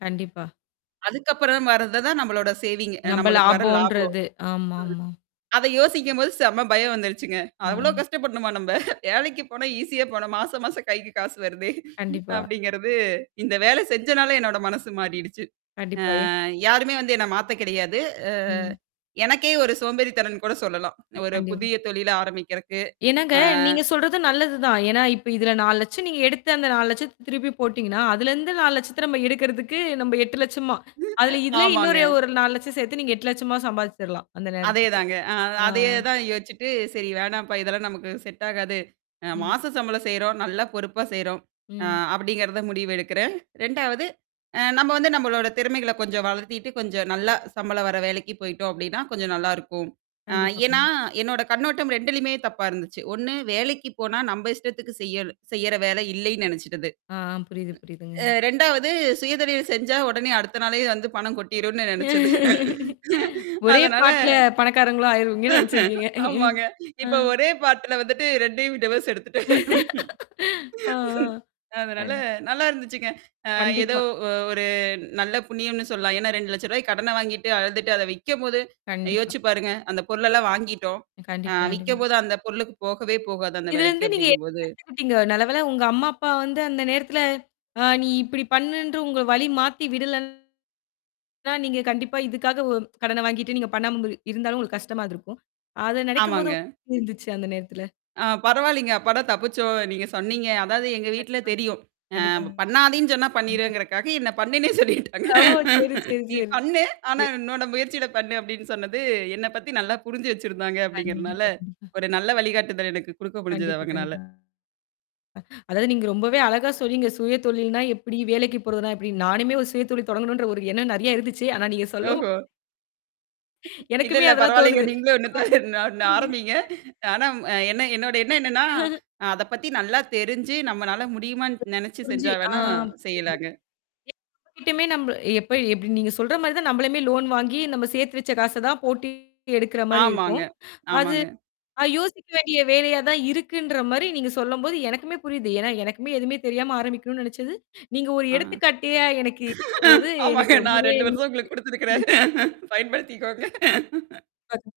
கண்டிப்பா. அதுக்கப்புறம் வரத தான் நம்மளோட சேவிங் நம்ப நம்மளுக்கு வர லாபம். ம். லாபம்ன்றது. ஆமாமா. அத யோசிக்கும்போது செம்ம பயம் வந்துருச்சுங்க. அவ்ளோ அ. கஷ்டப்படணுமா நம்ப. வேலைக்கு போனா ஈஸியா போனோம். மாசம், மாசம் கைக்கு காசு வருதே. கண்டிப்பா. அப்படிங்கிறது, இந்த வேலை செஞ்சனால என்னோட மனசு மாறிடுச்சு. கண்டிப்பா ஏ அ யாருமே வந்து என்ன மாத்த கெடையாது. அ ம். எனக்கே ஒரு சோம்பேறி தனம்னு கூட சொல்லலாம். ஒரு கண்டிப் புதிய தொழில ஆரம்பிக்கிறதுக்கு. என்னாங்க அ நீங்க சொல்றது நல்லது தான். ஏன்னா, இப்ப இதுல 4 லட்சம் நீங்க எடுத்து அந்த 4 லட்சத்த திருப்பி போட்டீங்கன்னா, அதுலருந்து 4 லட்சத்த நம்ம எடுக்கறதுக்கு நம்ம 8 லட்சமா, அதுல இதுலே ஆமாங்க. இன்னொரு ஒரு 4 லட்சம் சேத்து நீங்க 8 லட்சமா சம்பாதிச்சுரலாம். அந்த நேரத்துக்கு. அதேதாங்க. அ ஆ. அதே தான் யோசிச்சுட்டு, "சரி வேணாம்ப்பா. இதெல்லாம் நமக்கு செட் ஆகாது. அ ம். மாசு சம்பளம் செய்றோம். நல்லா பொறுப்பா செய்றோம்." அ ம். அப்படிங்கிறத முடிவு எடுக்குறேன். 2 வது அ நம்ம வந்து நம்மளோட திறமைகள கொஞ்சம் வளர்த்திட்டு கொஞ்சம் நல்லா சம்பளம் வர வேலைக்கு போயிட்டோம் அப்டின்னா, கொஞ்சம் நல்லாயிருக்கும். அ கண்டிப்பா, ஏன்னா, கண்டி என்னோட கண்ணோட்டம் 2லயும் தப்பா இருந்துச்சு. ஒண்ணு வேலைக்கு போனா நம்ப இஷ்டத்துக்கு செய்யுற செய்யற வேலை இல்லைன்னு நெனச்சுட்டது. ஆ ஆ. புரியுது, அ புரியுதுங்க. 2வது சுயதொழில் செஞ்சா உடனே அடுத்த நாளே வந்து பணம் கொட்டிரும்னு நினச்சது. ஒரே அதனால பாட்ல பணக்காரங்களும் ஆயிருவீங்கன்னு நெனச்சிருக்கீங்க. ம். ஆமாங்க. ஆ. இப்ப ஒரே பாட்டுல வந்துட்டு 2 அயும் டிவோஸ் எடுத்துட்டேன். ஆ. ஆ. அதனால அது நல்லா இருந்துச்சுங்க. அ ஏதோ கண்டிப்பா. ஒ ஒரு நல்ல புண்ணியம்னு சொல்லலாம். ஏன்னா, ரூ: 200000 கடனை வாங்கிட்டு அழுதுட்டு அத விக்கும்போது, கண்டிப்பா. யோசிச்சு பாருங்க. அந்த பொருளெல்லாம் வாங்கிட்டோம். ஆ கண்டிப்பா, கண்டிப்பா. விக்கும்போது அந்த பொருளுக்கு போகவே போகாது, அந்த இதுலருந்து வெலைக்கு நீங்க என்ன அப்படிங்கும்போது கத்துக்கிட்டீங்க? நல்லவேல உங்க அம்மா, அப்பா வந்து அந்த நேரத்துல ஆ நீ இப்படி பண்ணுன்று உங்க வழி மாத்தி விடலன்னது தான், நீங்க கண்டிப்பா இதுக்காக ஒ கடன வாங்கிட்டு நீங்க பண்ணாம இருந்த் இருந்தாலும் உங்களுக்கு கஷ்டமா இருந்துருக்கும். அது நனைக்கும்போது ஆமாங்க. உங்களுக்கு எப்டி இருந்துச்சு அந்த நேரத்துல? ஆ பரவாயில்லங்க. அப்படா தப்பிச்சோம். நீங்க சொன்னீங்க. அதாவது எங்க வீட்ல கண்டிப்பா. தெரியும். அ கண்டிப்பாங். பண்ணாதீன்னு சொன்னா கண்டிப்பா. பண்ணிருவேங்கறக்காக என்ன பண்ணுன்னே சொல்லிட்டாங்க. ஓ! சரி, சரி, நீ பண்ணு. ஆனா சரி. உன்னோட முயற்சியிட பண்ணு, அப்ப்டின்னு சொன்னது என்ன பத்தி நல்லா புரிஞ்சு வச்சிருந்தாங்க அப்படிங்கிறனால, கண்டிப்பா, கண்டிப்பா. ஒரு நல்ல வழிகாட்டுதல் எனக்கு குடுக்க முடிஞ்சுது கண்டிப்பா, அவங்கனால. கண்டிப்பா. அதாவது நீங்க ரொம்பவே அழகா சொன்னீங்க. சுயதொழில்னா எப்படி, வேலைக்கு போறதுனா எப்படி. நானுமே ஒரு சுயதொழில் தொடங்கணுன்ற ஒரு எண்ணம் நெறைய இருந்துச்சு. ஆனா நீங்க சொல்லவும் ஓஹோ! இல்ல, எனக்குமே இல்ல அதெல்லாம் பரவாயில்லங்க. தோணுது. நீங்களும் ஒண்ணு தான் ஒண்ணு ஒண்ண ஆரம்பீங்க. ஆனா என்ன என்னோட எண்ணம் என்னன்னா, அத பத்தி நல்லா தெரிஞ்சு, நம்மனால முடியுமான்னு நெனச்சு புரிஞ்சு. செஞ்சா ஆ வேணா புரியுது. செய்யலாங்க. எல்லார் கிட்டயுமே நம்ம எப்ப எப்படி நீங்க சொல்ற மாரி தான் நம்மளுமே லோன் வாங்கி நம்ம சேர்த்து வச்ச காச தான் போட்டு எடுக்குற மாரி ஆமாங்க. இருக்கும். அது ஆமாங்க. யோசிக்க வேண்டிய வேலையா தான் இருக்குன்ற மாரி நீங்க சொல்லும்போது எனக்குமே புரியுது. ஏன்னா, எனக்குமே எதுவுமே தெரியாம ஆரம்பிக்கனும்னு நினைச்சது நீங்க ஒரு ஆ. எடுத்துக்காட்டியா எனக்கு இருக்கும்போது ஆமாங்க. எனக்கு நான் ரொம்பவே 2 வருஷம் உங்களுக்கு குடுத்தத்துருக்கிறேன். பயன்படுத்திக்கோங்க. அதும்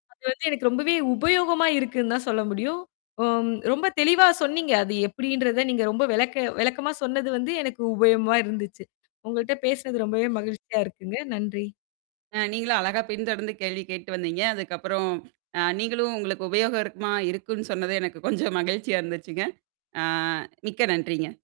தான் அது வந்து எனக்கு ரொம்பவே உபயோகமா இருக்குன்னு தான் சொல்ல முடியும். ஓ ரொம்ப தெளிவா சொன்னீங்க. அது எப்படின்றத நீங்க ரொம்ப வெளக்க வெளக்கமா சொன்னது வந்து எனக்கு உபயோகமா இருந்துச்சு. உங்கள்ட்ட பேசினது ரொம்பவே மகிழ்ச்சியா இருக்குங்க. நன்றி. அ நீங்களும் அழகா பின்தொடர்ந்து கேள்வி கேட்டு வந்தீங்க. அதுக்கப்புறம் அ நீங்களும் உங்களுக்கு உபயோகம் இருக்குமா, இருக்குன்னு சொன்னது எனக்கு கொஞ்சம் மகிழ்ச்சியா இருந்துச்சுங்க. ஆ மிக்க நன்றிங்க.